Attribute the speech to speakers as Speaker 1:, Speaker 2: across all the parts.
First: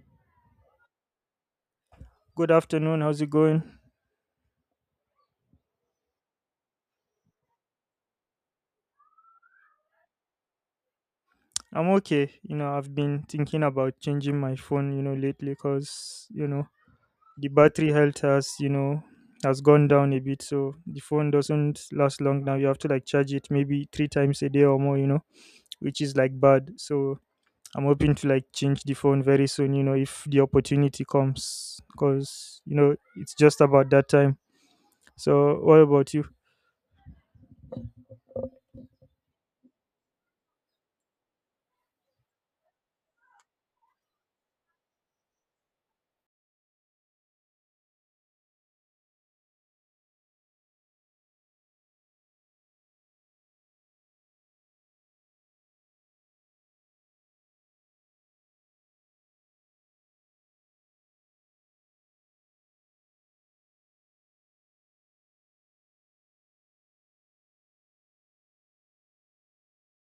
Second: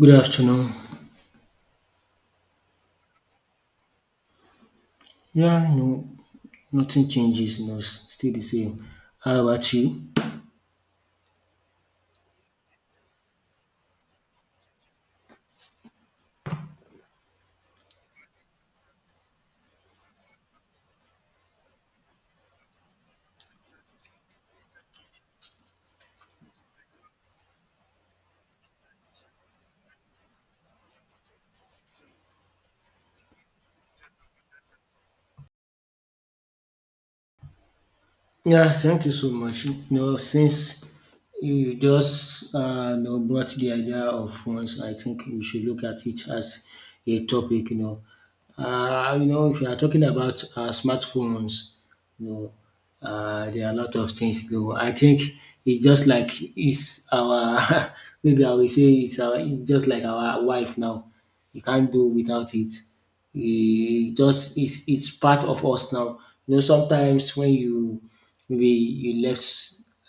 Speaker 1: Good afternoon.
Speaker 2: Good afternoon. How's it going?
Speaker 1: Yeah, no, nothing changes, no, still the same. How about you?
Speaker 2: I'm okay. You know, I've been thinking about changing my phone, you know, lately because, the battery health has, has gone down a bit. So the phone doesn't last long now. You have to like charge it maybe three times a day or more, you know, which is like bad. So I'm hoping to like change the phone very soon, you know, if the opportunity comes because, you know, it's just about that time. So what about you?
Speaker 1: Yeah, thank you so much. You know, since you just brought the idea of phones, I think we should look at it as a topic. You know, if you are talking about smartphones, you know, there are a lot of things. You know, I think it's just like it's our maybe I will say it's just like our wife now. You can't do without it e just it's part of us now. You know, sometimes when you maybe you left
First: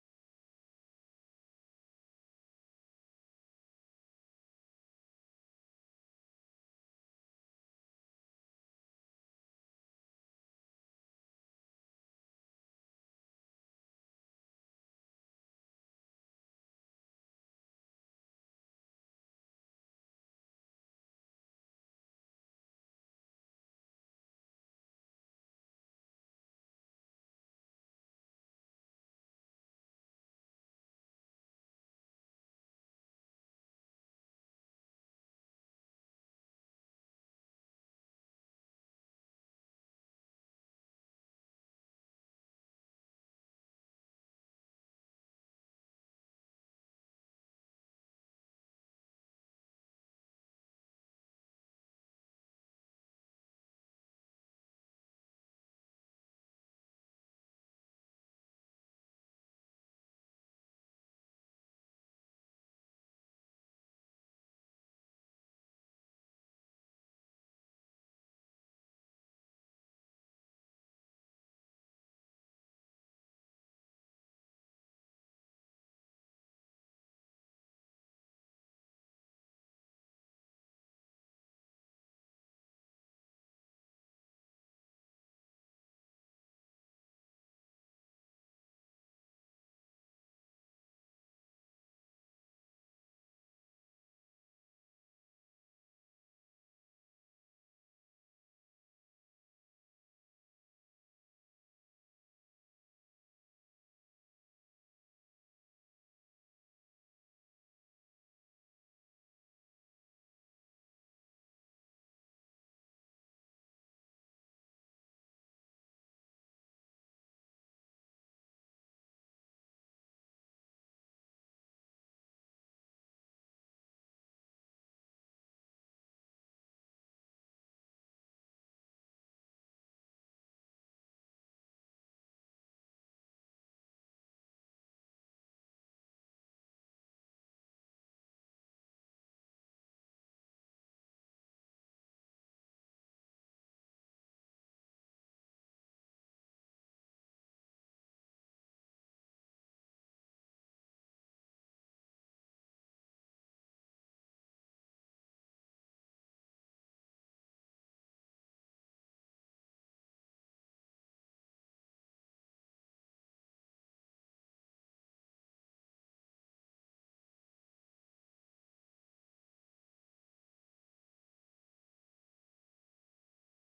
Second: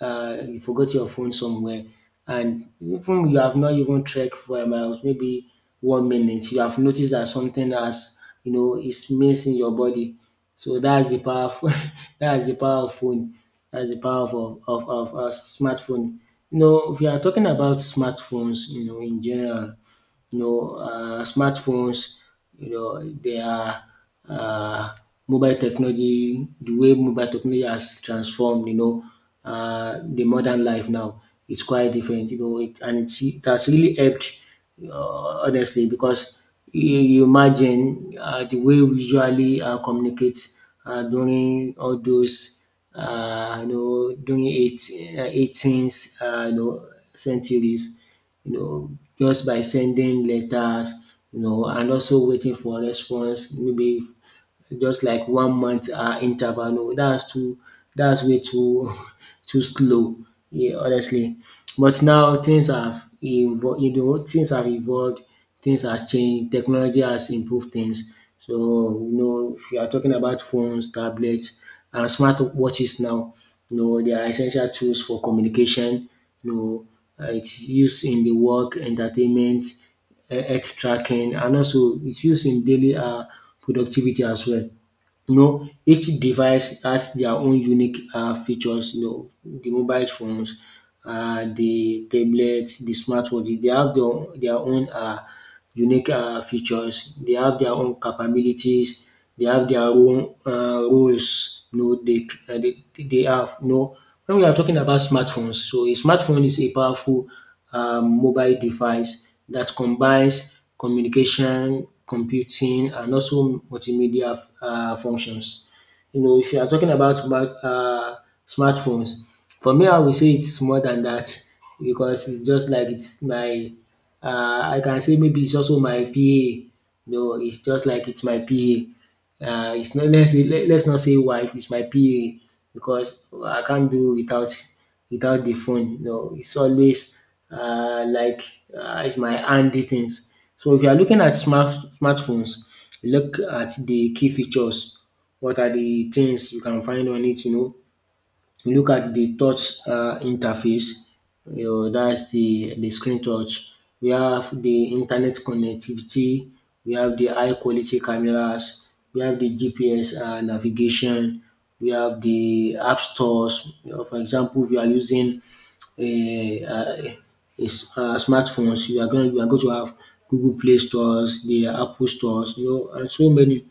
Speaker 1: you forgot your phone somewhere, and even you have not even trekked for a mile, maybe 1 minute, you have noticed that something has you know is missing your body. So that's the powerful that's the power of phone. That's the power of smartphone. You know, if you are talking about smartphones, you know, in general, you know, smartphones, you know, their um mobile technology, the way mobile technology has transformed, you know, the modern life now, it's quite different, you know, it has really helped honestly because you imagine the way we usually communicate during all those uh, you know during eight, 18th centuries, you know, just by sending letters, you know, and also waiting for response, maybe just like 1 month interval. No, that's too that's way too too slow, yeah, honestly. But now things have evolved, you know, things have evolved, things have changed, technology has improved things. So, you know, if you are talking about phones, tablets, and smart watches now, you know, they are essential tools for communication. You know, it's used in the work, entertainment, health tracking, and also it's used in daily productivity as well. You know, each device has their own unique features. You know, de mobile phones, de tablet, de smartwatch, dey have their own unique features, dey have their own capabilities, dey have their own roles, you know, dey have, you know. Wen we are talking about smartphones, so a smartphone is a powerful mobile device that combines communication, computing, and also multimedia functions. You know, if you are talking about smartphones, for me, I would say it's more than that because it's just like it's my, I can say maybe it's also my PA. You know, it's just like it's my PA. It's not let's let's not say wife. It's my PA because I can't do without the phone. You know, it's always like it's my handy things. So if you are looking at smartphones, look at the key features. What are the things you can find on it? You know, you look at the touch interface, that's the screen touch. We have the internet connectivity, we have the high quality cameras, we have the GPS navigation, we have the app stores. You know, for example, if you are using a um smartphones, you are going, you are going to have Google Play stores, the Apple stores, you know, and so many.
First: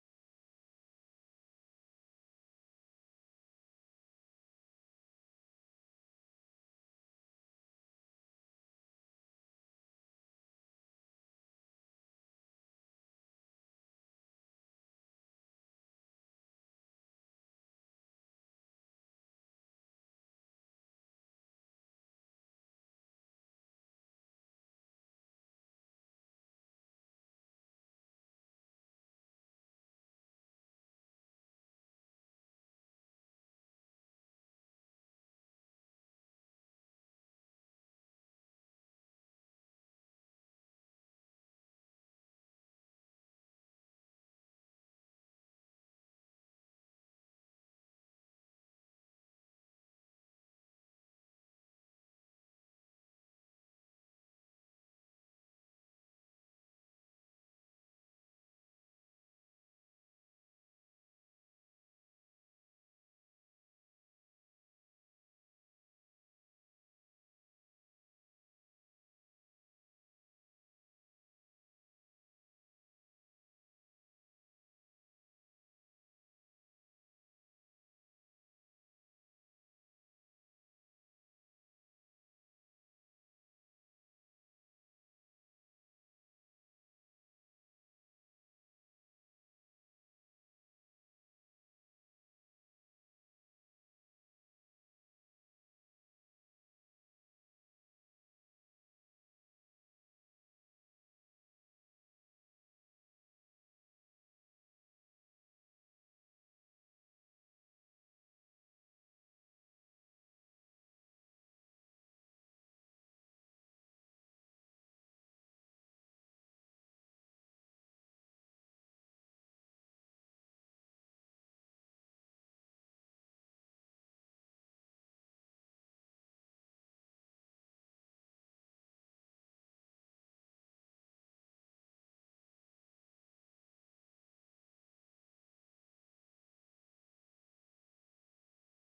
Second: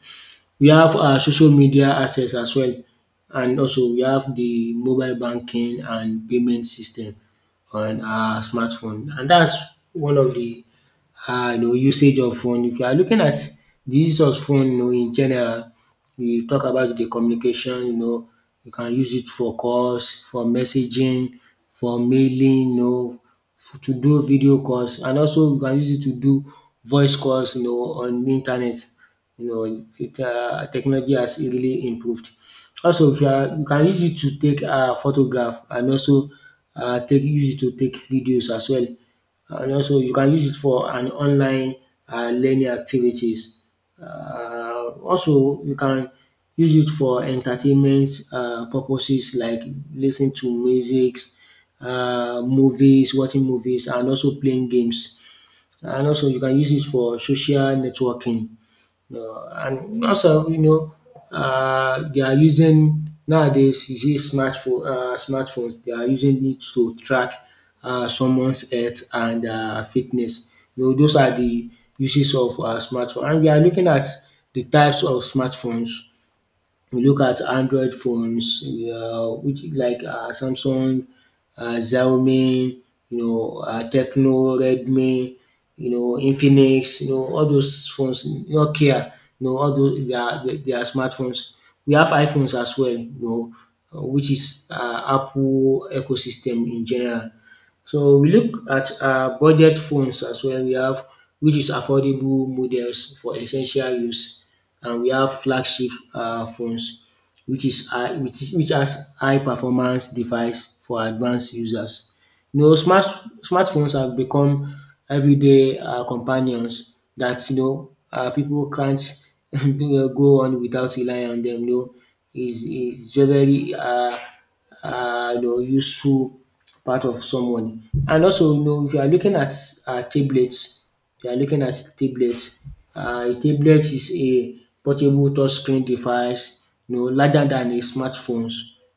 Speaker 1: We have our social media access as well, and also we have de mobile banking and payment system on our smartphone, and dats one of de you know usage of phone. If you are looking at de use of phone, you know, in general, we talk about the communication, you know, you can use it for calls, for messaging, for mailing, you know, to do video calls, and also you can use it to do voice calls, you know, on the internet. You know, it technology has really improved. Also, if you are, you can use it to take photograph, and also take use it to take videos as well. And also you can use it for an online learning activities. Also you can use it for entertainment purposes like listening to musics, movies, watching movies, and also playing games. And also you can use it for social networking. And also, you know, they are using nowadays. You see, smartphone, smartphones, they are using it to track someone's health and fitness. You know, those are the uses of smartphone. And we are looking at the types of smartphones. We look at Android phones, which like Samsung, Xiaomi, you know, Tecno, Redmi, you know, Infinix, you know, all those phones, Nokia, you know, all those, they are smartphones. We have iPhones as well, you know, which is Apple ecosystem in general. So we look at budget phones as well. We have which is affordable models for essential use, and we have flagship phones, which is high which is which has high performance device for advanced users. You know, smartphones have become everyday companions that, you know, pipu can't go on without relying on them, you know. Is very very you know useful part of someone. And also, you know, if you are looking at tablets, you are looking at tablets. A tablet is a portable touchscreen device, you know, larger than a smartphones,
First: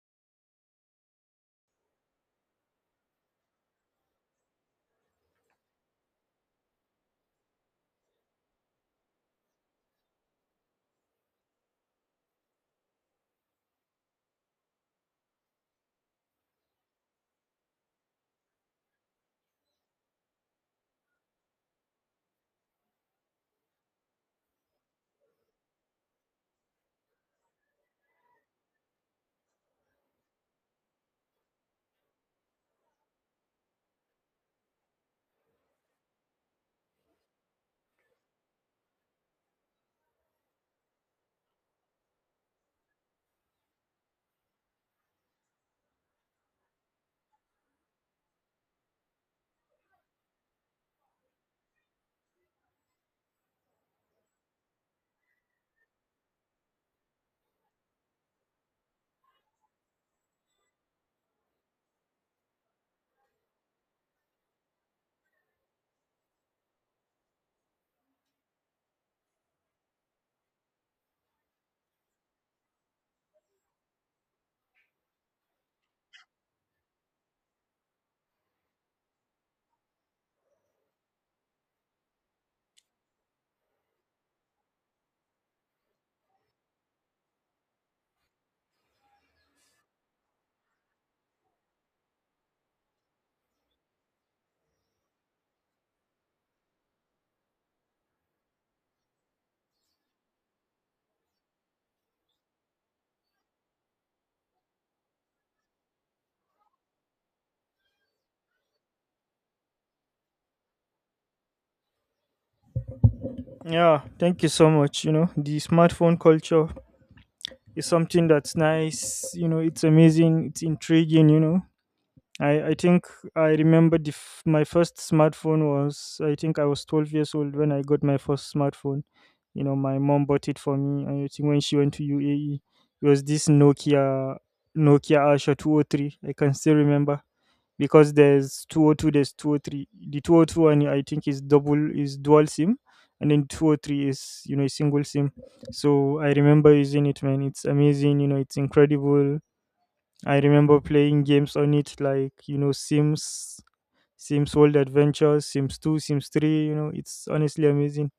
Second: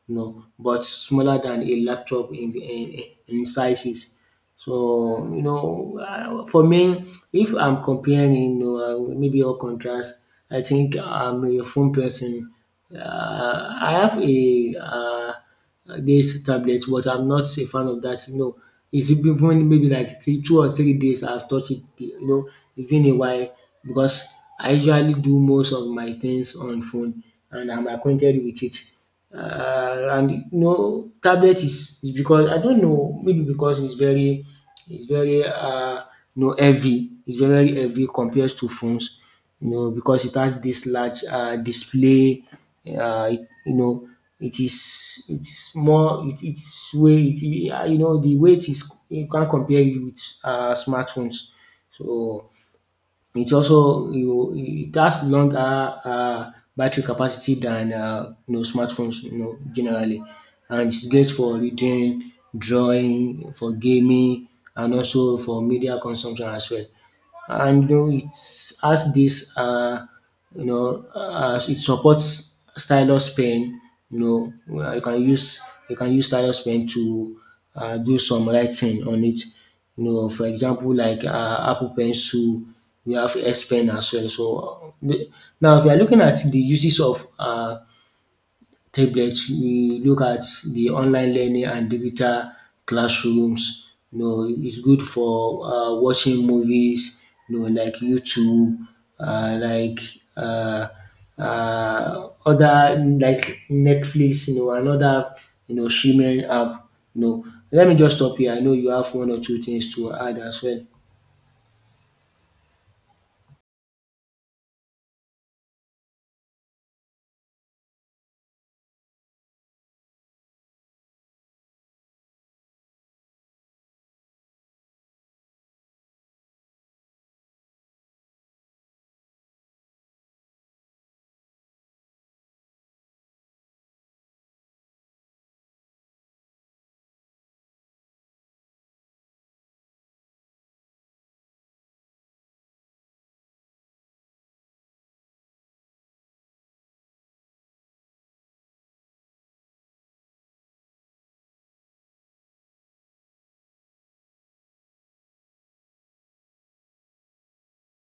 Speaker 1: you know, but smaller than a laptop in sizes. So, you know, for me, if I'm comparing, you know, maybe or contrast, I think I'm a phone person. I have a this tablet, but I'm not a fan of that. You know, it's even maybe like three, 2 or 3 days I've touched it. You know, it's been a while because I usually do most of my things on phone, and I'm acquainted with it, and no tablet is because I don't know, maybe because it's very you know heavy, it's very very heavy compared to phones, you know, because it has this large display. You know, it is it's more it, it's weight it, you know the weight is, you can't compare it with smartphones. So it also you, it has longer battery capacity than, you know, smartphones, you know, generally, and it's great for reading, drawing, for gaming, and also for media consumption as well. And you know it has this it supports stylus pen. You know, you can use stylus pen to, do some writing on it, you know, for example, like Apple Pencil, we have S Pen as well. Now, if you are looking at the uses of tablets, we look at the online learning and digital classrooms. You know, it's good for watching movies, you know, like YouTube, uh, like uh, other like Netflix, you know, another, you know, streaming app. You know, let me just stop here. I know you have one or two things to add as well.
Speaker 2: Yeah, thank you so much. You know, the smartphone culture is something that's nice. You know, it's amazing, it's intriguing, you know. I think I remember my first smartphone was I think I was 12 years old when I got my first smartphone. You know, my mom bought it for me. And I think when she went to UAE, it was this Nokia Asha 203. I can still remember because there's 202, there's 203. The 202 one I think is dual SIM, and then 203 is, you know, a single SIM. So I remember using it, man. It's amazing. You know, it's incredible. I remember playing games on it like, you know, Sims, Sims World Adventures, Sims 2, Sims 3, you know, it's honestly amazing.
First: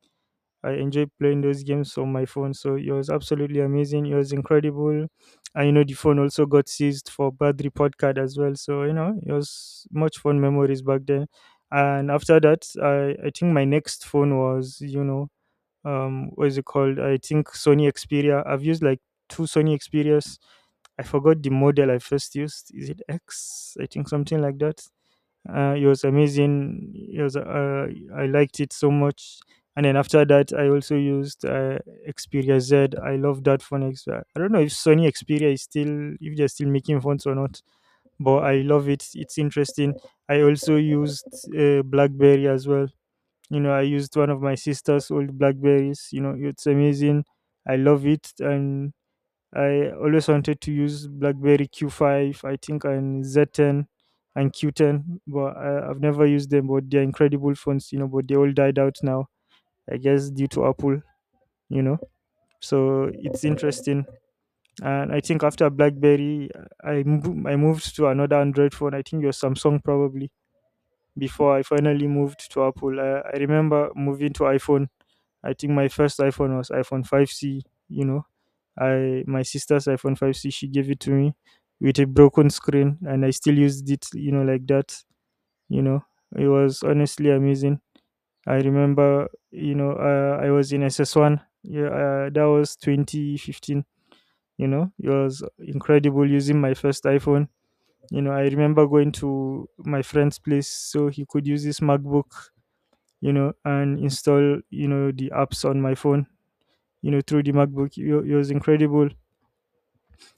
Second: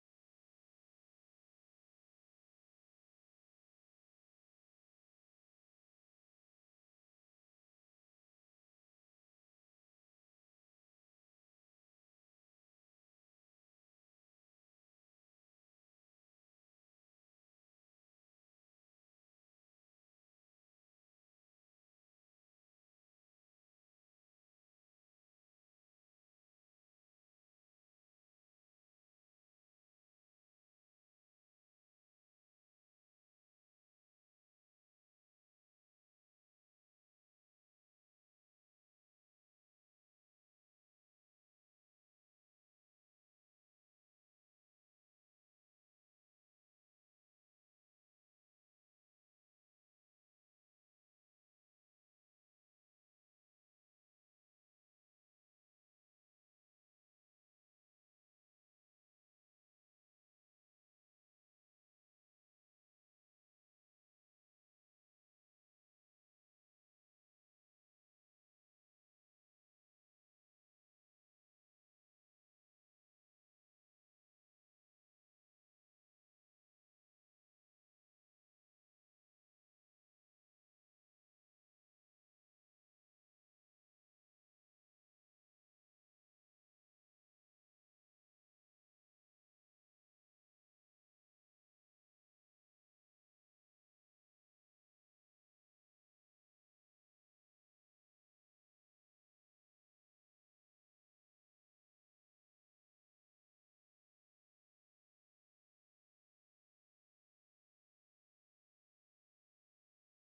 Speaker 2: I enjoy playing those games on my phone. So it was absolutely amazing. It was incredible. And, you know, the phone also got seized for bad report card as well. So, you know, it was much fun memories back then. And after that, I think my next phone was, you know, what is it called, I think Sony Xperia. I've used like two Sony Xperias. I forgot the model I first used. Is it X? I think something like that. It was amazing. It was I liked it so much. And then after that I also used Xperia Z. I love that phone. I don't know if Sony Xperia is still, if they're still making phones or not, but I love it. It's interesting. I also used BlackBerry as well. You know, I used one of my sister's old BlackBerries. You know, it's amazing. I love it. And I always wanted to use BlackBerry Q5 I think, and Z10 and Q10, but I've never used them, but they're incredible phones, you know, but they all died out now, I guess due to Apple, you know. So it's interesting. And I think after BlackBerry, I moved to another Android phone, I think your Samsung probably, before I finally moved to Apple. I remember moving to iPhone. I think my first iPhone was iPhone 5C, you know. I, my sister's iPhone 5C, she gave it to me with a broken screen, and I still used it, you know, like that, you know. It was honestly amazing. I remember, you know, I was in SS1. Yeah, that was 2015, you know. It was incredible using my first iPhone. You know, I remember going to my friend's place so he could use his MacBook, you know, and install, you know, the apps on my phone, you know, through the MacBook. It was incredible.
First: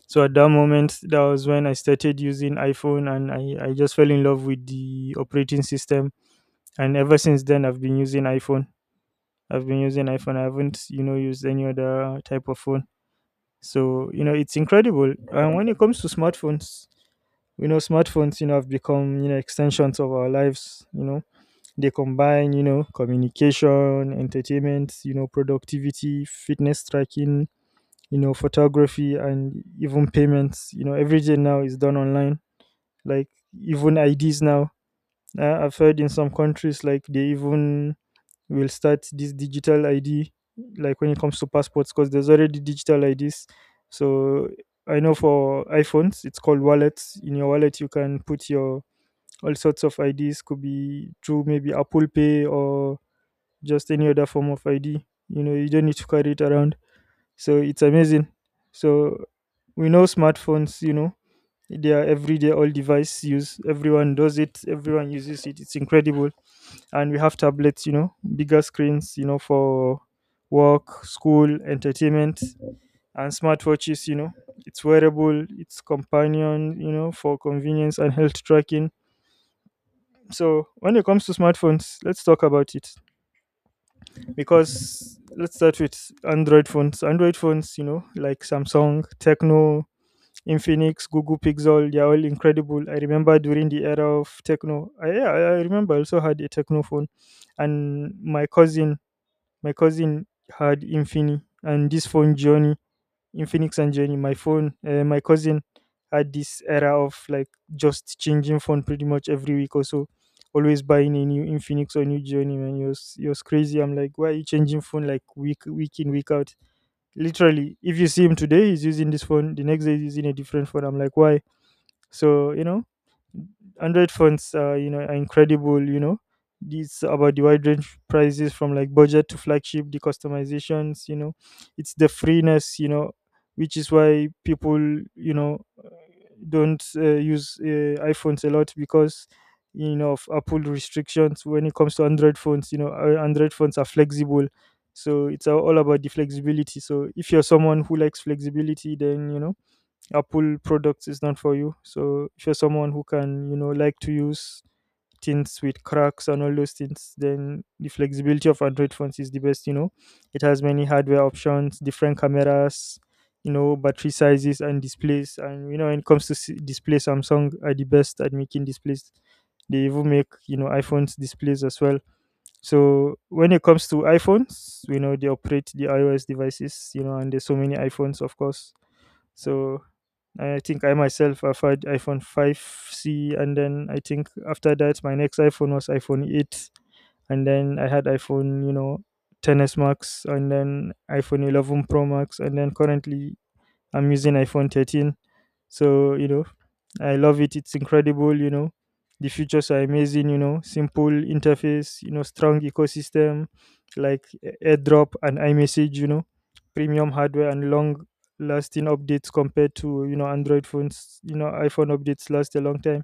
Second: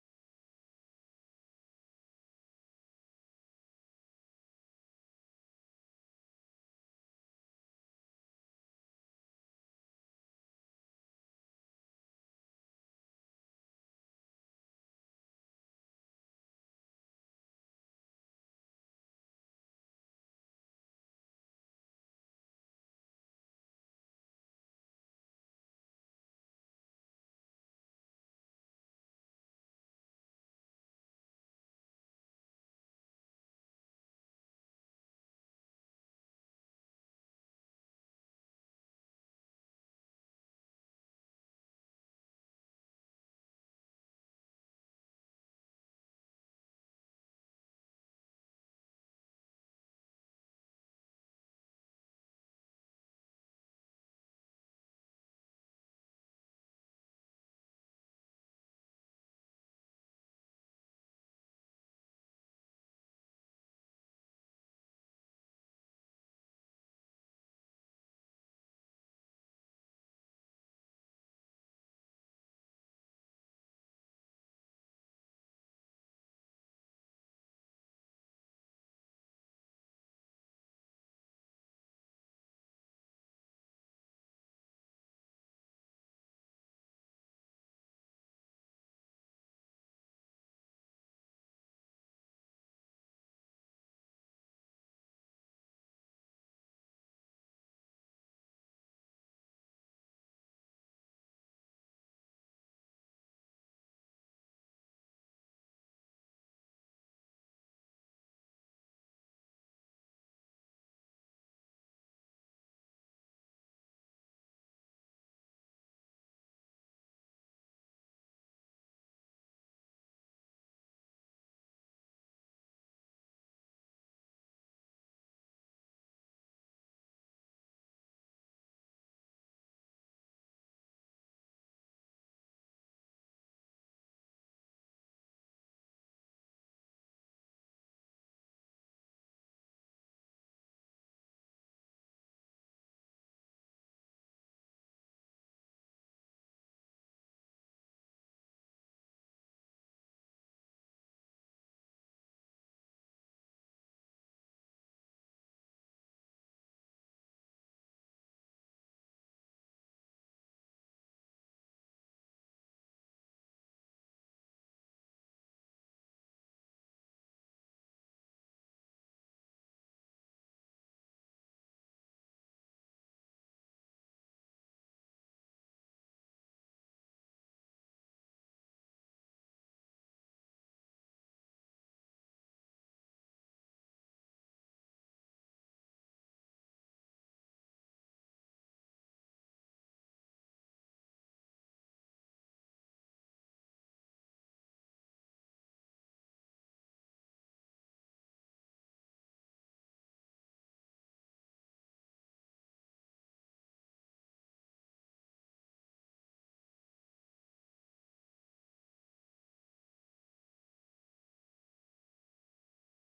Speaker 2: So at that moment, that was when I started using iPhone, and I just fell in love with the operating system. And ever since then, I've been using iPhone. I've been using iPhone. I haven't, you know, used any other type of phone. So, you know, it's incredible. And when it comes to smartphones, you know, smartphones, you know, have become, you know, extensions of our lives, you know. They combine, you know, communication, entertainment, you know, productivity, fitness tracking, you know, photography, and even payments. You know, everything now is done online. Like, even IDs now. I've heard in some countries like they even will start this digital ID, like when it comes to passports, because there's already digital IDs. So I know for iPhones, it's called wallets. In your wallet, you can put your all sorts of IDs. Could be through maybe Apple Pay or just any other form of ID. You know, you don't need to carry it around. So it's amazing. So we know smartphones, you know, they are everyday all device use. Everyone does it, everyone uses it. It's incredible. And we have tablets, you know, bigger screens, you know, for work, school, entertainment, and smartwatches, you know. It's wearable, it's companion, you know, for convenience and health tracking. So when it comes to smartphones, let's talk about it, because let's start with Android phones. Android phones, you know, like Samsung, Techno, Infinix, Google Pixel, they're all incredible. I remember during the era of Techno. I, yeah, I remember I also had a Techno phone, and my cousin had Infini, and this phone journey, Infinix and Journey. My phone, my cousin had this era of like just changing phone pretty much every week or so. Always buying a new Infinix or new Journey, man. It was crazy. I'm like, why are you changing phone like week in week out? Literally, if you see him today, he's using this phone. The next day, he's using a different phone. I'm like, why? So, you know, Android phones, you know, are incredible. You know, it's about the wide range prices from like budget to flagship, the customizations. You know, it's the freeness. You know, which is why people, you know, don't use iPhones a lot because, you know, of Apple restrictions. When it comes to Android phones, you know, Android phones are flexible, so it's all about the flexibility. So if you're someone who likes flexibility, then, you know, Apple products is not for you. So if you're someone who can, you know, like to use things with cracks and all those things, then the flexibility of Android phones is the best, you know. It has many hardware options, different cameras, you know, battery sizes, and displays. And, you know, when it comes to display, Samsung are the best at making displays. They even make, you know, iPhones displays as well. So when it comes to iPhones, you know, they operate the iOS devices, you know, and there's so many iPhones, of course. So I think I myself have had iPhone 5C, and then I think after that, my next iPhone was iPhone 8, and then I had iPhone, you know, ten S Max, and then iPhone 11 Pro Max, and then currently I'm using iPhone 13. So, you know, I love it. It's incredible, you know. The features are amazing, you know, simple interface, you know, strong ecosystem like AirDrop and iMessage, you know, premium hardware and long lasting updates compared to, you know, Android phones. You know, iPhone updates last a long time.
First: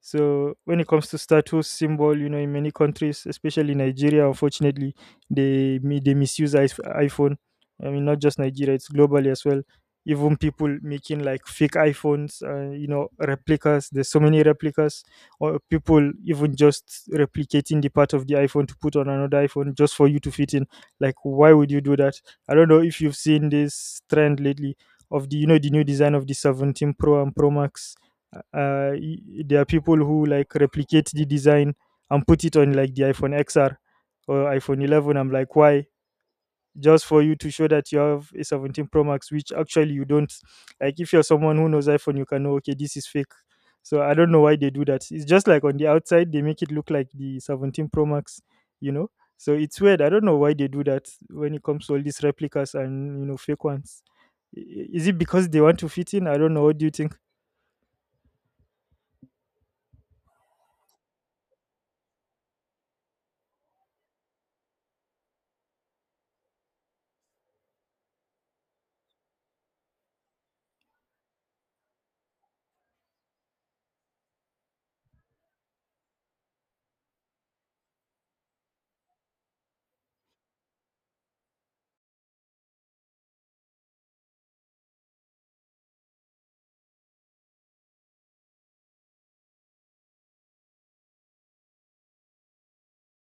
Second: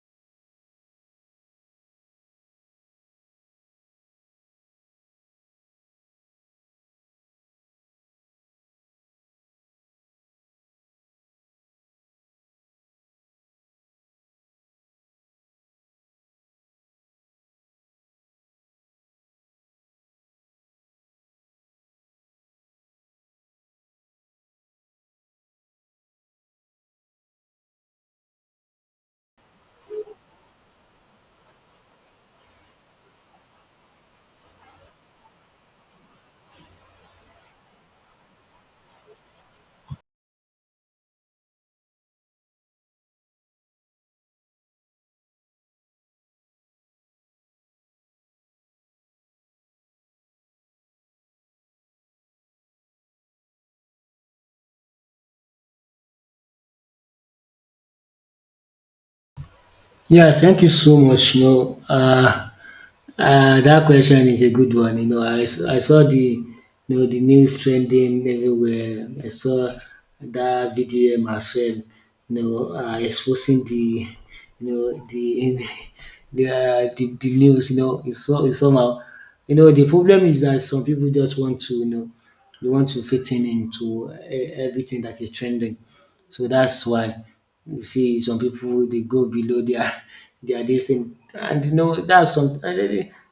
Speaker 2: So when it comes to status symbol, you know, in many countries, especially Nigeria, unfortunately, they they misuse iPhone. I mean, not just Nigeria; it's globally as well. Even people making like fake iPhones, you know, replicas. There's so many replicas, or people even just replicating the part of the iPhone to put on another iPhone just for you to fit in. Like, why would you do that? I don't know if you've seen this trend lately of the, you know, the new design of the 17 Pro and Pro Max. There are people who like replicate the design and put it on like the iPhone XR or iPhone 11. I'm like, why? Just for you to show that you have a 17 Pro Max, which actually you don't. Like, if you're someone who knows iPhone, you can know, okay, this is fake. So I don't know why they do that. It's just like on the outside they make it look like the 17 Pro Max, you know. So it's weird. I don't know why they do that when it comes to all these replicas and, you know, fake ones. I- is it because they want to fit in? I don't know. What do you think?
Speaker 1: Yeah, thank you so much. You know, that question is a good one. You know, I saw the, you know, the news trending everywhere. I saw that VDM as well. You know, exposing the, you know, the the news. You know, it's so, it's somehow. You know, the problem is that some people just want to, you know, they want to fit in into everything that is trending. So that's why. You see some people they go below their their this thing, and you know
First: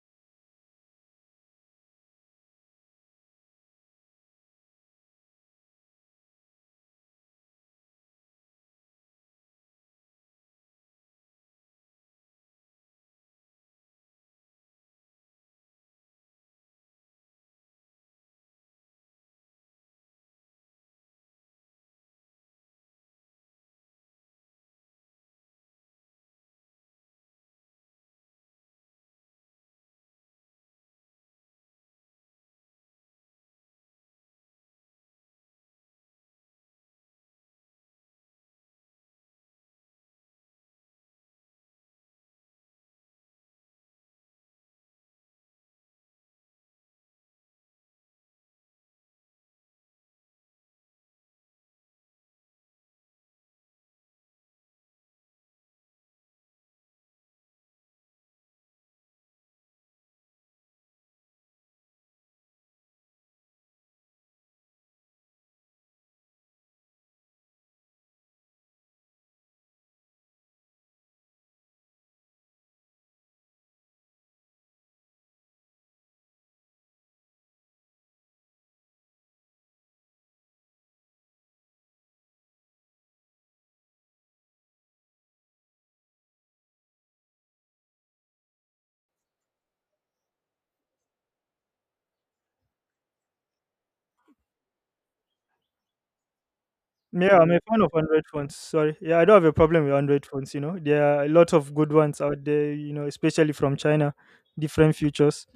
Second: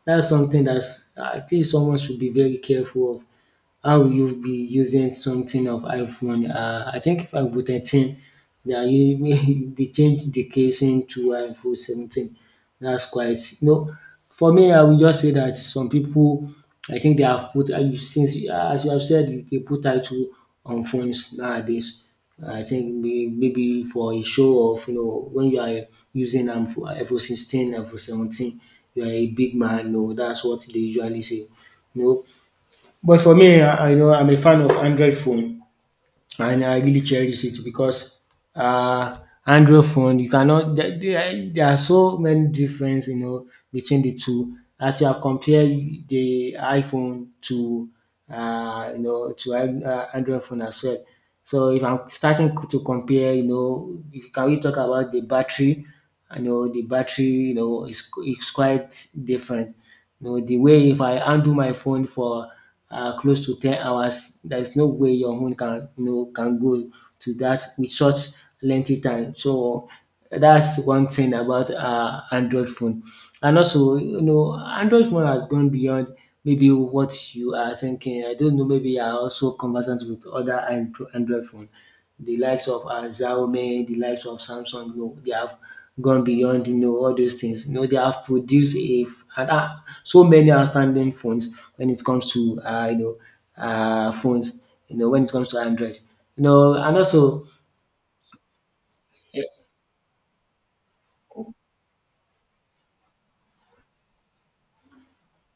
Speaker 1: that's something that's at least someone should be very careful of. How will you be using something of iPhone? I think if iPhone 13, they changed the casing to iPhone 17. That's quite, you know. For me, I will just say that some people, I think they have put, since as you have said, they put title on phones nowadays. I think maybe for a show of, you know, when you are using, for iPhone 16, iPhone 17, you are a big man. No, that's what they usually say. No. But for me, I know I'm a fan of Android phone, and I really cherish it because uh, Android phone you cannot. There are so many difference, you know, between the two. As you have compared the iPhone to, Android phone as well. So if I'm starting to compare, you know, if, can we talk about the battery? I know the battery, you know, is quite different. You know, the way if I handle my phone for close to 10 hours, there is no way your own can, you know, can go to that with such lengthy time. So that's one thing about Android phone. And also, you know, Android phone has gone beyond maybe what you are thinking. I don't know, maybe you are also conversant with other Android phone, the likes of Xiaomi, the likes of Samsung. You know, they have gone beyond, you know, all those things. You know, they have produced a and, uh, so many outstanding phones when it comes to, you know, phones, you know, when it comes to Android. You know, and
Speaker 2: Yeah,
Speaker 1: also
Speaker 2: I'm a fan of Android phones. Sorry. Yeah, I don't have a problem with Android phones, you know. There are a lot of good ones out there, you know, especially from China, different features.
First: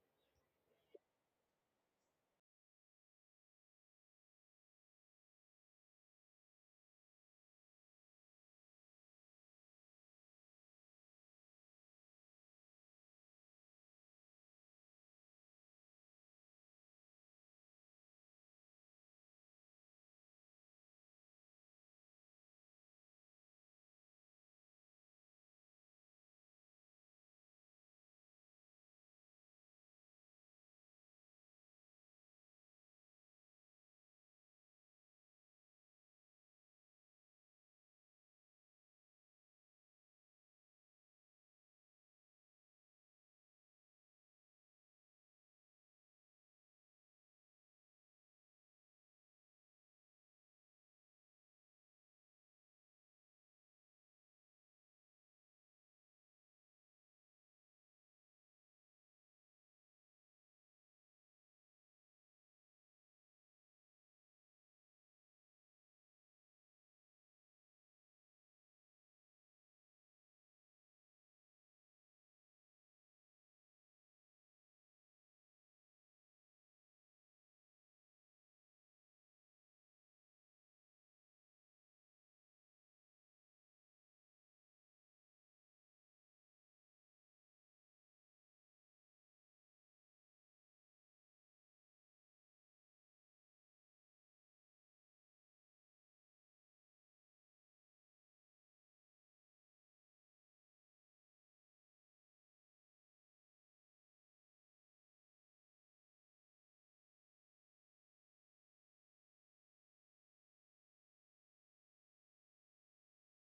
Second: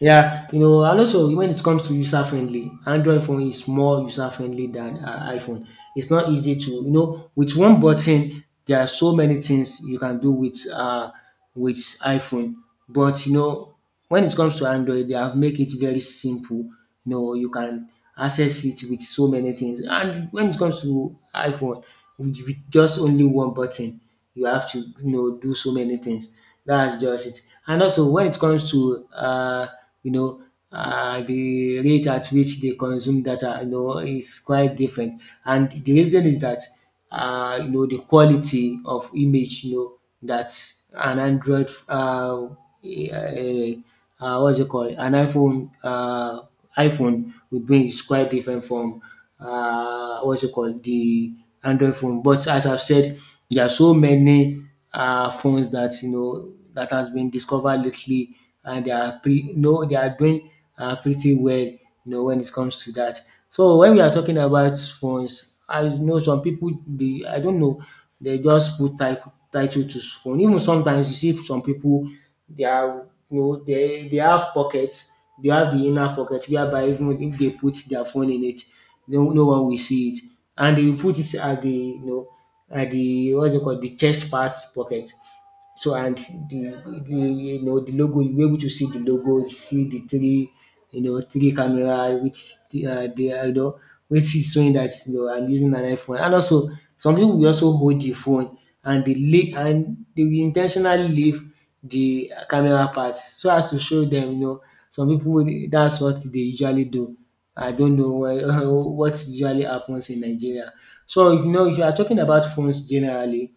Speaker 1: yeah, you know, and also when it comes to user friendly, Android phone is more user friendly than iPhone. It's not easy to, you know, with one button there are so many things you can do with with iPhone. But you know, when it comes to Android, they have make it very simple. You know, you can access it with so many things. And when it comes to iPhone, with just only one button, you have to, you know, do so many things. That's just it. And also when it comes to, you know, the rate at which they consume data, you know, is quite different. And the reason is that, you know, the quality of image, you know, that an Android eh, what's it called an iPhone iPhone will bring is quite different from, what's it called, the Android phone. But as I've said, there are so many phones that, you know, that has been discovered lately, and no, they are doing pretty well. You know, when it comes to that. So when we are talking about phones, I know some people, they, I don't know, they just put type title to phone. Even sometimes you see some people, they are, you know, they have pockets. They have the inner pocket whereby even if they put their phone in it, no, no one will see it. And they will put it at the, you know, the, what's it called, the chest part pocket. So and the you know, the logo, you were able to see the logo, see the three, you know, three camera which, the you know, which is showing that, you know, I'm using an iPhone. And also some people will also hold the phone and they will intentionally leave the camera part so as to show them, you know, that's what they usually do. I don't know why, what usually happens in Nigeria. So if you know, if you are talking about phones generally,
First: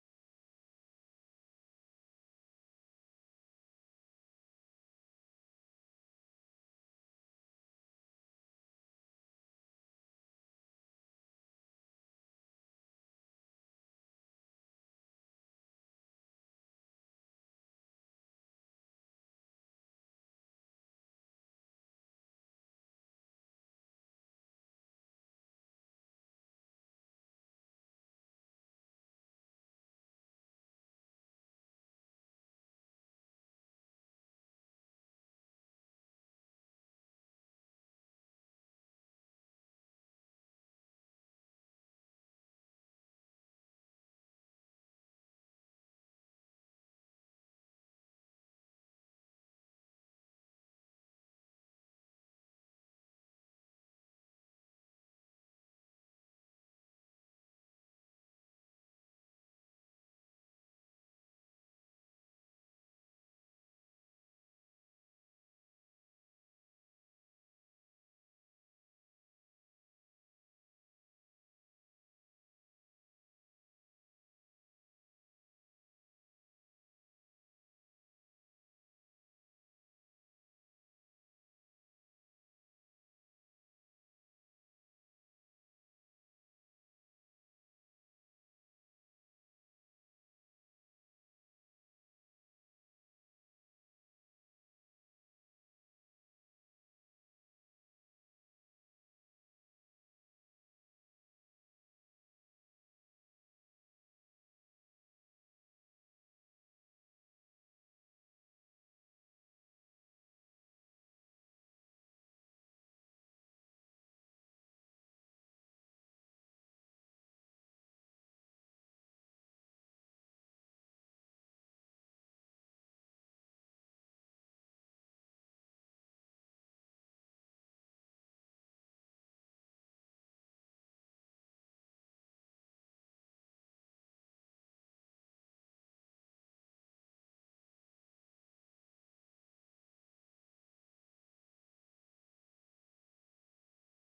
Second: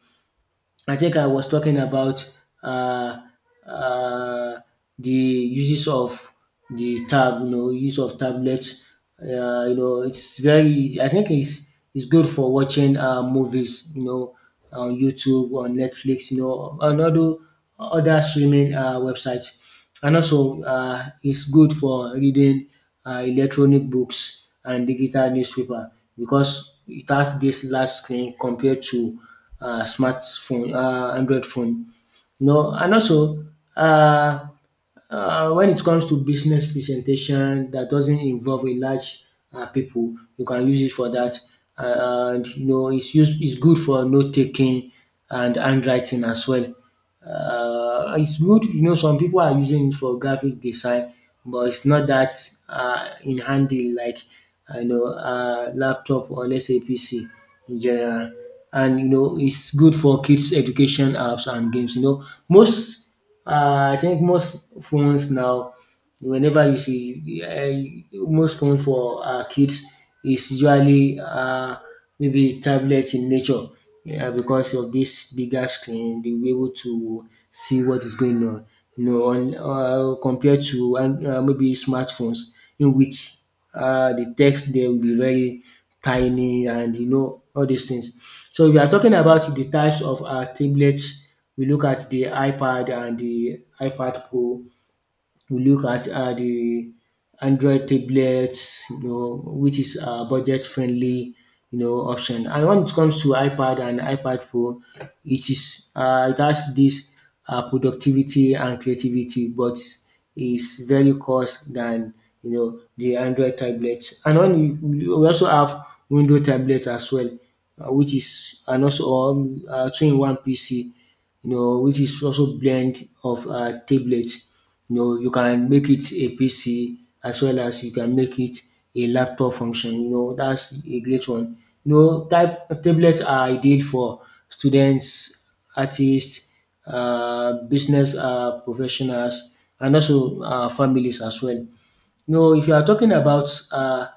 Speaker 1: I think I was talking about uh, uh, the uses of the tab, you know, use of tablets. You know, it's very easy- I think it's good for watching movies. You know, on YouTube, on Netflix. You know, on other streaming websites, and also it's good for reading electronic books and digital newspaper, because it has this large screen compared to smartphone, Android phone, you know. And also, uh, when it comes to business presentation that doesn't involve a large people, you can use it for that. And you know, it's good for note taking and handwriting as well. It's good, you know, some people are using it for graphic design, but it's not that in handy like, you know, laptop, or let's say PC in general. And you know, it's good for kids education apps and games, you know. Most I think most phones now, whenever you see, most phone for kids, is usually maybe tablet in nature. Yeah, because of this bigger screen they'll be able to see what is going on, you know, on, compared to maybe smartphones, in which the text there will be very tiny, and you know, all these things. So if you are talking about the types of tablets, we look at the iPad and the iPad Pro. We look at the Android tablets, you know, which is a budget friendly, you know, option. And when it comes to iPad and iPad Pro, it is it has this productivity and creativity, but is very cost than, you know, the Android tablets. And when we also have Windows tablet as well, which is, and also two in one PC, you know, which is also blend of tablets. You know, you can make it a PC as well as you can make it a laptop function. You know, that's a great one. You know, type tablets are ideal for students, artists, business professionals, and also families as well. No, if you are talking about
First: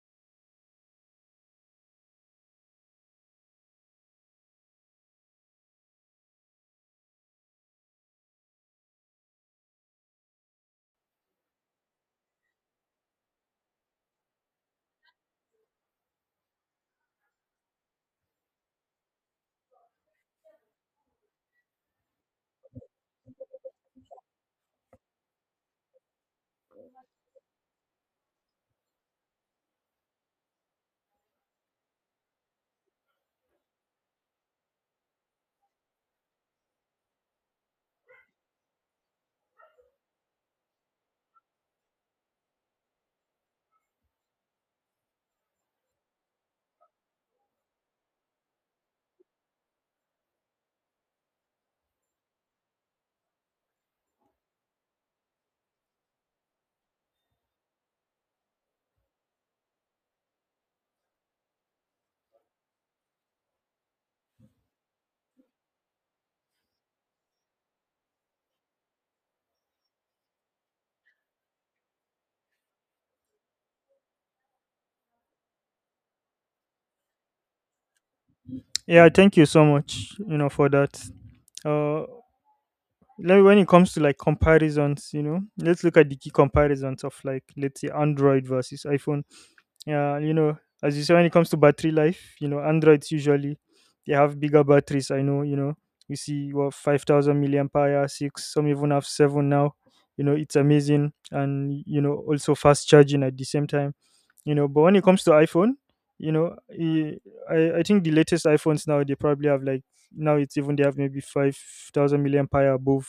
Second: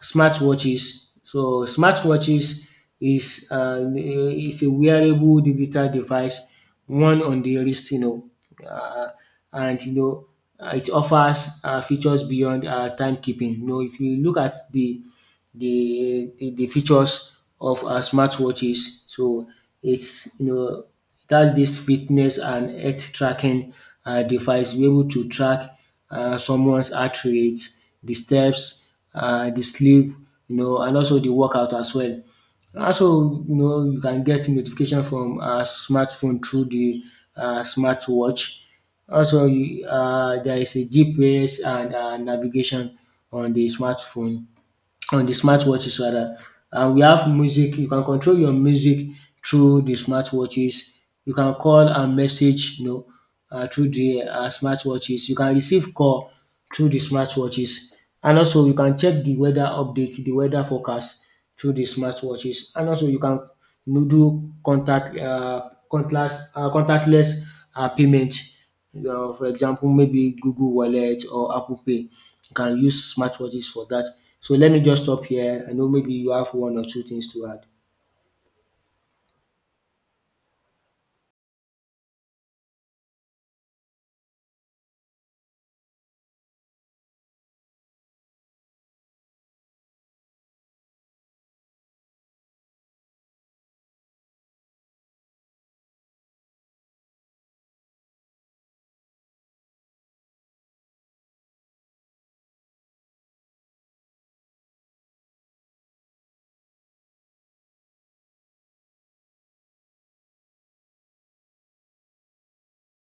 Speaker 1: smartwatches, so smartwatches is a wearable digital device, one on the wrist, you know, uh, and you know it offers features beyond timekeeping. You know, if you look at the features of our smartwatches. So it's, you know, it has this fitness and health tracking device. You're able to track someone's heart rate, the steps, the sleep, you know, and also the workout as well. Also, you know, you can get notification from a smartphone through the smartwatch. There is a GPS and navigation on the smartphone, on the smartwatches rather. And we have music. You can control your music through the smartwatches. You can call and message, you know, through the smartwatches. You can receive call through the smartwatches. And also, you can check the weather update, the weather forecast through the smartwatches. And also, you can, you know, do contactless, payment, for example, maybe Google Wallet or Apple Pay. You can use smartwatches for that. So let me just stop here. I know maybe you have one or two things to add.
Speaker 2: Yeah, thank you so much, you know, for that. Uh when it comes to like comparisons, you know, let's look at the key comparisons of like, let's say, Android versus iPhone. Yeah, you know, as you say, when it comes to battery life, you know, Androids usually they have bigger batteries. I know, you see what, 5,000 milliampere, six, some even have seven now. You know, it's amazing, and you know, also fast charging at the same time, you know. But when it comes to iPhone, you know e- I think the latest iPhones now they probably have like, now it's even they have maybe 5000 milliampere above,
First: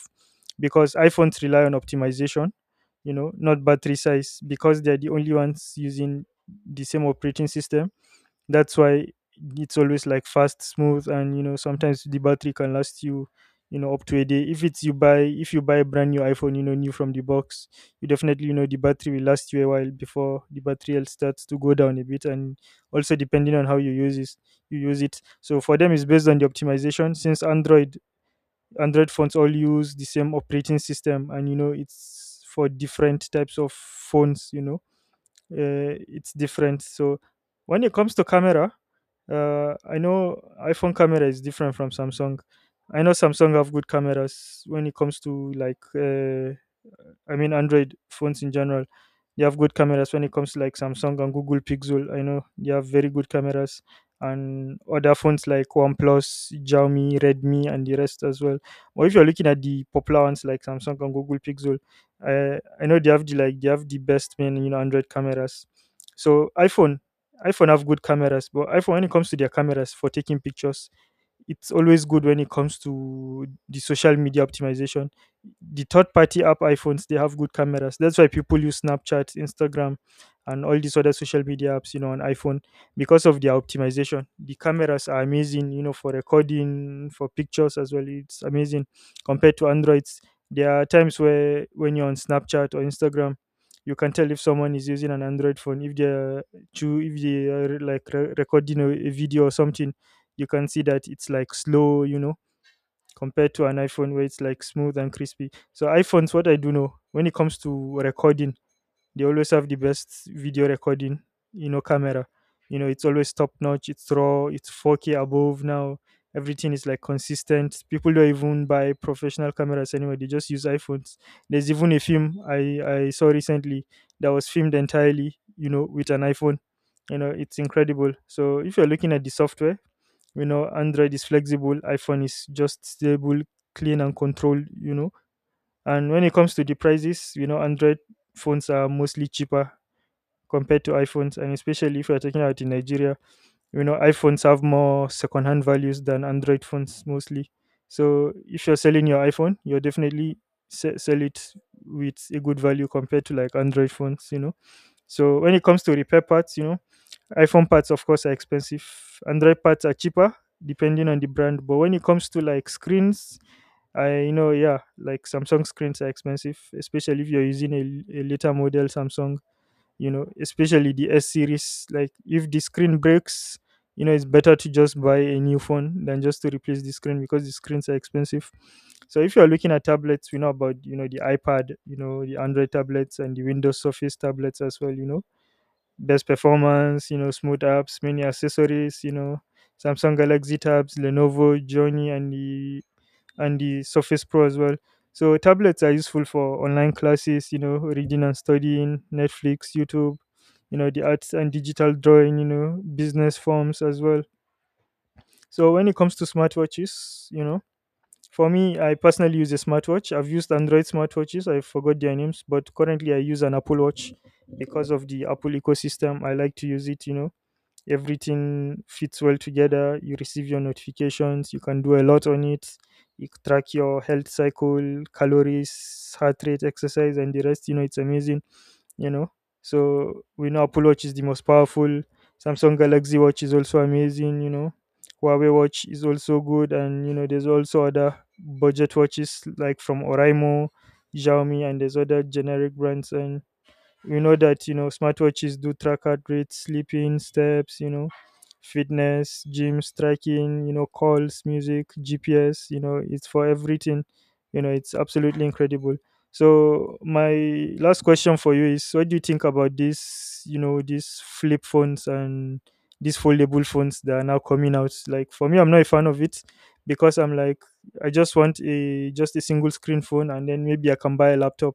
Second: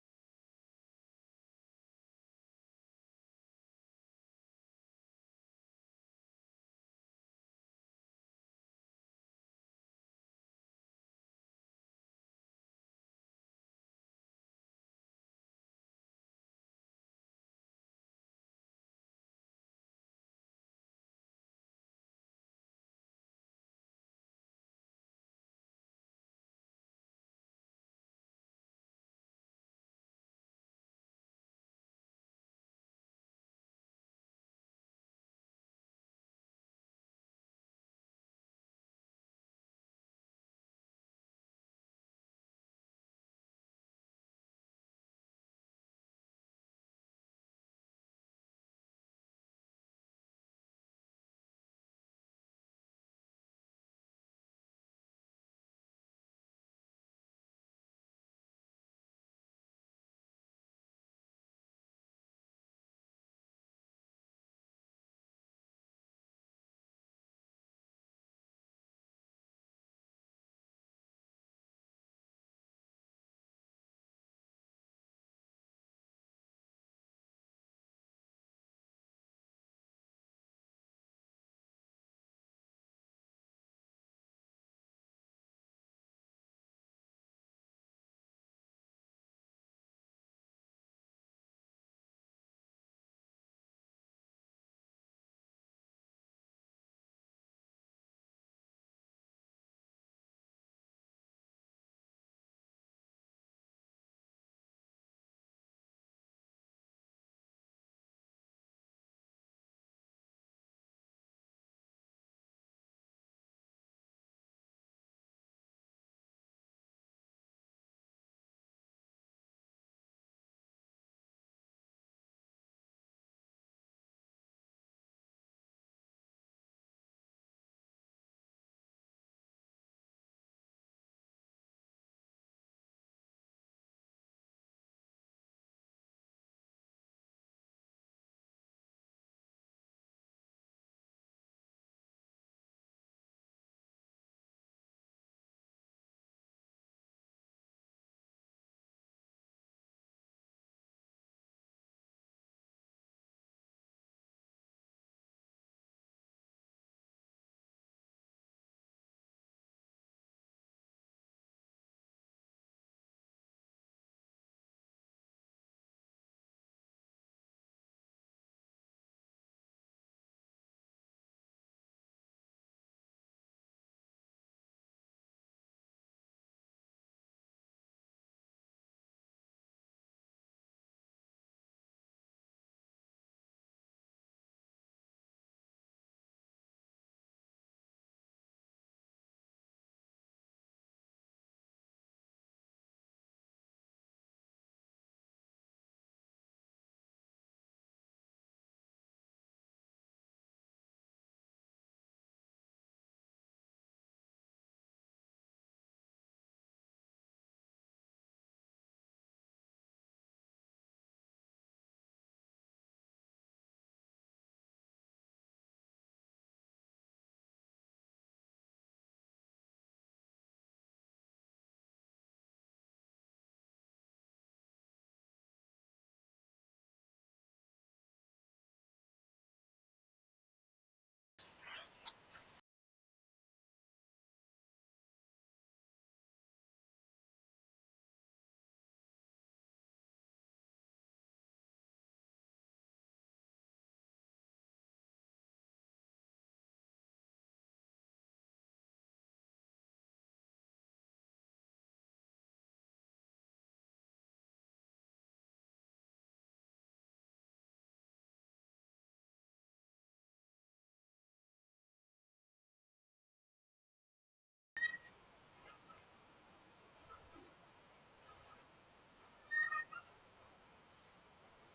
Speaker 2: because iPhones rely on optimization, you know, not battery size, because they're the only ones using the same operating system. That's why it's always like fast, smooth, and you know, sometimes the battery can last you, you know, up to a day. If it's you buy if you buy a brand new iPhone, you know, new from the box, you definitely, you know, the battery will last you a while before the battery else starts to go down a bit. And also depending on how you use it, so for them it's based on the optimization. Since Android phones all use the same operating system, and you know, it's for different types of phones, you know, it's different. So when it comes to camera, I know iPhone camera is different from Samsung. I know Samsung have good cameras when it comes to like, I mean Android phones in general. They have good cameras when it comes to like Samsung and Google Pixel. I know they have very good cameras and other phones like OnePlus, Xiaomi, Redmi, and the rest as well. But if you're looking at the popular ones like Samsung and Google Pixel, I know they have the like they have the best main, you know, Android cameras. So iPhone, iPhone have good cameras, but iPhone, when it comes to their cameras for taking pictures, it's always good when it comes to the social media optimization. The third party app iPhones, they have good cameras. That's why people use Snapchat, Instagram, and all these other social media apps, you know, on iPhone because of their optimization. The cameras are amazing, you know, for recording, for pictures as well. It's amazing compared to Androids. There are times where when you're on Snapchat or Instagram, you can tell if someone is using an Android phone if they're to if they are like recording a video or something. You can see that it's like slow, you know, compared to an iPhone where it's like smooth and crispy. So iPhones, what I do know when it comes to recording, they always have the best video recording, you know, camera. You know, it's always top notch. It's raw. It's 4K above now. Everything is like consistent. People don't even buy professional cameras anymore. They just use iPhones. There's even a film I saw recently that was filmed entirely, you know, with an iPhone. You know, it's incredible. So if you're looking at the software, you know, Android is flexible, iPhone is just stable, clean, and controlled, you know. And when it comes to the prices, you know, Android phones are mostly cheaper compared to iPhones, and especially if you're talking about in Nigeria, you know, iPhones have more second hand values than Android phones mostly. So if you're selling your iPhone, you're definitely sell it with a good value compared to like Android phones, you know. So when it comes to repair parts, you know, iPhone parts, of course, are expensive. Android parts are cheaper depending on the brand. But when it comes to like screens, I, you know, yeah, like Samsung screens are expensive, especially if you're using a later model Samsung, you know, especially the S series. Like if the screen breaks, you know, it's better to just buy a new phone than just to replace the screen because the screens are expensive. So if you're looking at tablets, we know about, you know, the iPad, you know, the Android tablets and the Windows Surface tablets as well, you know, best performance, you know, smooth apps, many accessories, you know, Samsung Galaxy tabs, Lenovo, Journey, and the Surface Pro as well. So tablets are useful for online classes, you know, reading and studying, Netflix, YouTube, you know, the arts and digital drawing, you know, business forms as well. So when it comes to smartwatches, you know, for me, I personally use a smartwatch. I've used Android smartwatches. I forgot their names, but currently I use an Apple Watch because of the Apple ecosystem. I like to use it, you know, everything fits well together. You receive your notifications, you can do a lot on it. You track your health cycle, calories, heart rate, exercise, and the rest. You know, it's amazing, you know. So we know Apple Watch is the most powerful. Samsung Galaxy Watch is also amazing, you know. Huawei Watch is also good, and you know, there's also other budget watches like from Oraimo, Xiaomi, and there's other generic brands. And you know that, you know, smartwatches do track heart rate, sleeping, steps, you know, fitness, gym, striking, you know, calls, music, GPS, you know, it's for everything, you know. It's absolutely incredible. So my last question for you is, what do you think about this, you know, these flip phones and these foldable phones that are now coming out? Like, for me, I'm not a fan of it, because I'm like, I just want a just a single screen phone, and then maybe I can buy a laptop.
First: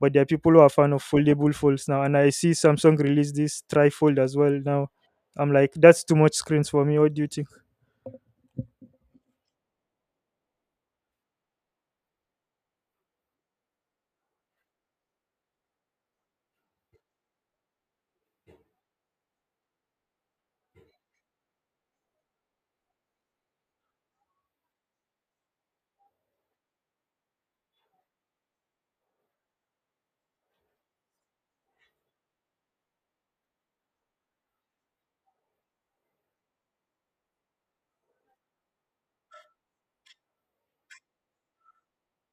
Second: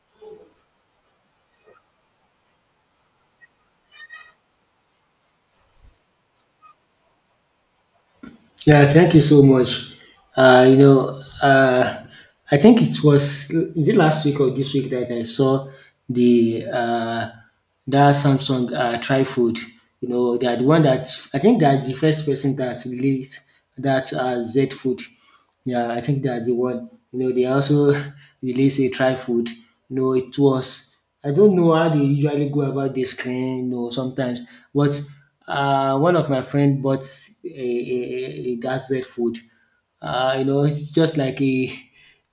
Speaker 2: But there are people who are fan of foldable folds now. And I see Samsung release this trifold as well now. I'm like, that's too much screens for me. What do you think?
Speaker 1: Yeah, thank you so much. Uh, you know, uh, I think it was, is it last week or this week that I saw the that Samsung Trifold. You know, they are the one that, I think they are the first person that released that Z Fold. Yeah, I think that the one, you know, they also release a try food. You know, it was, I don't know how they usually go about this screen, you know, sometimes. But one of my friend bought a, a, a gazette food. You know, it's just like a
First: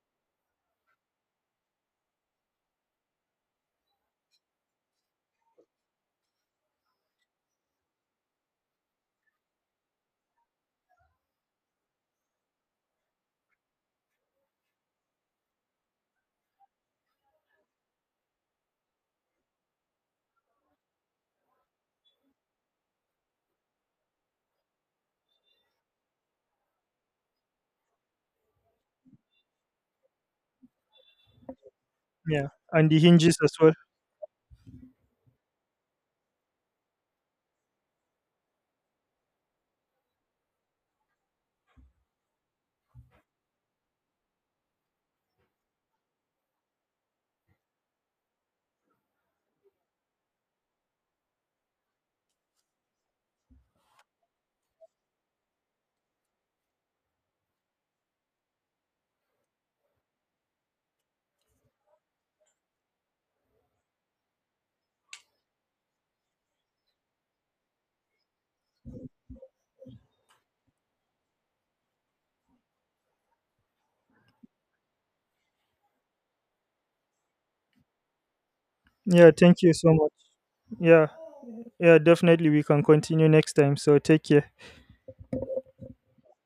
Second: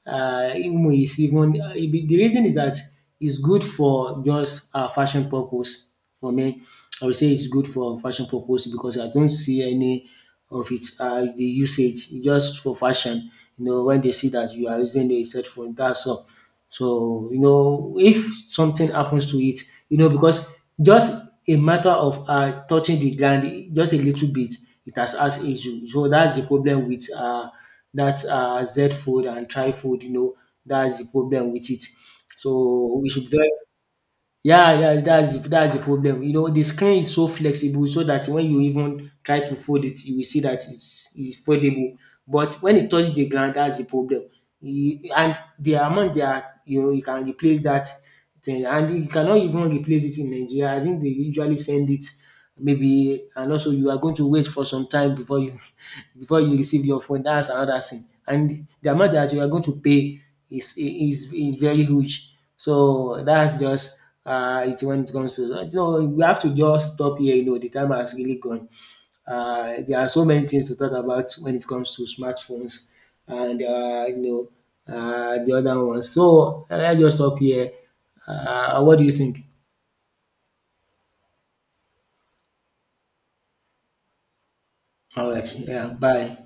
Speaker 1: even is even e be the reason is that it's good for just fashion purpose. For me, I would say it's good for fashion purpose, because I don't see any of its the usage. It's just for fashion. You know, when they see that you are using the set phone, that's all. So you know, if something happens to it, you know, because just a matter of touching the gland just a little bit, it has issue. So that's the problem with that's Z fold and try fold, you know, that's the problem with it.
Speaker 2: Yeah, and the
Speaker 1: So we should
Speaker 2: hinges
Speaker 1: very
Speaker 2: as well.
Speaker 1: yeah, yeah, that's the problem. You know, the screen is so flexible so that when you even try to fold it, you will see that it's foldable. But when it touches the ground, that's the problem. And the amount they are, you know, you can replace that thing, and you cannot even replace it in Nigeria. I think they usually send it maybe, and also you are going to wait for some time before you receive your phone. That's another thing. And the amount that you are going to pay is is very huge. So that's just it. When it comes to, you know, we have to just stop here. You know, the time has really gone. There are so many things to talk about when it comes to smartphones, and you know, the other ones. So I just stop here. What do you
Speaker 2: Yeah,
Speaker 1: think?
Speaker 2: thank you so much. Yeah, yeah, definitely. We can continue next time. So take care.
Speaker 1: All right. Yeah. Bye.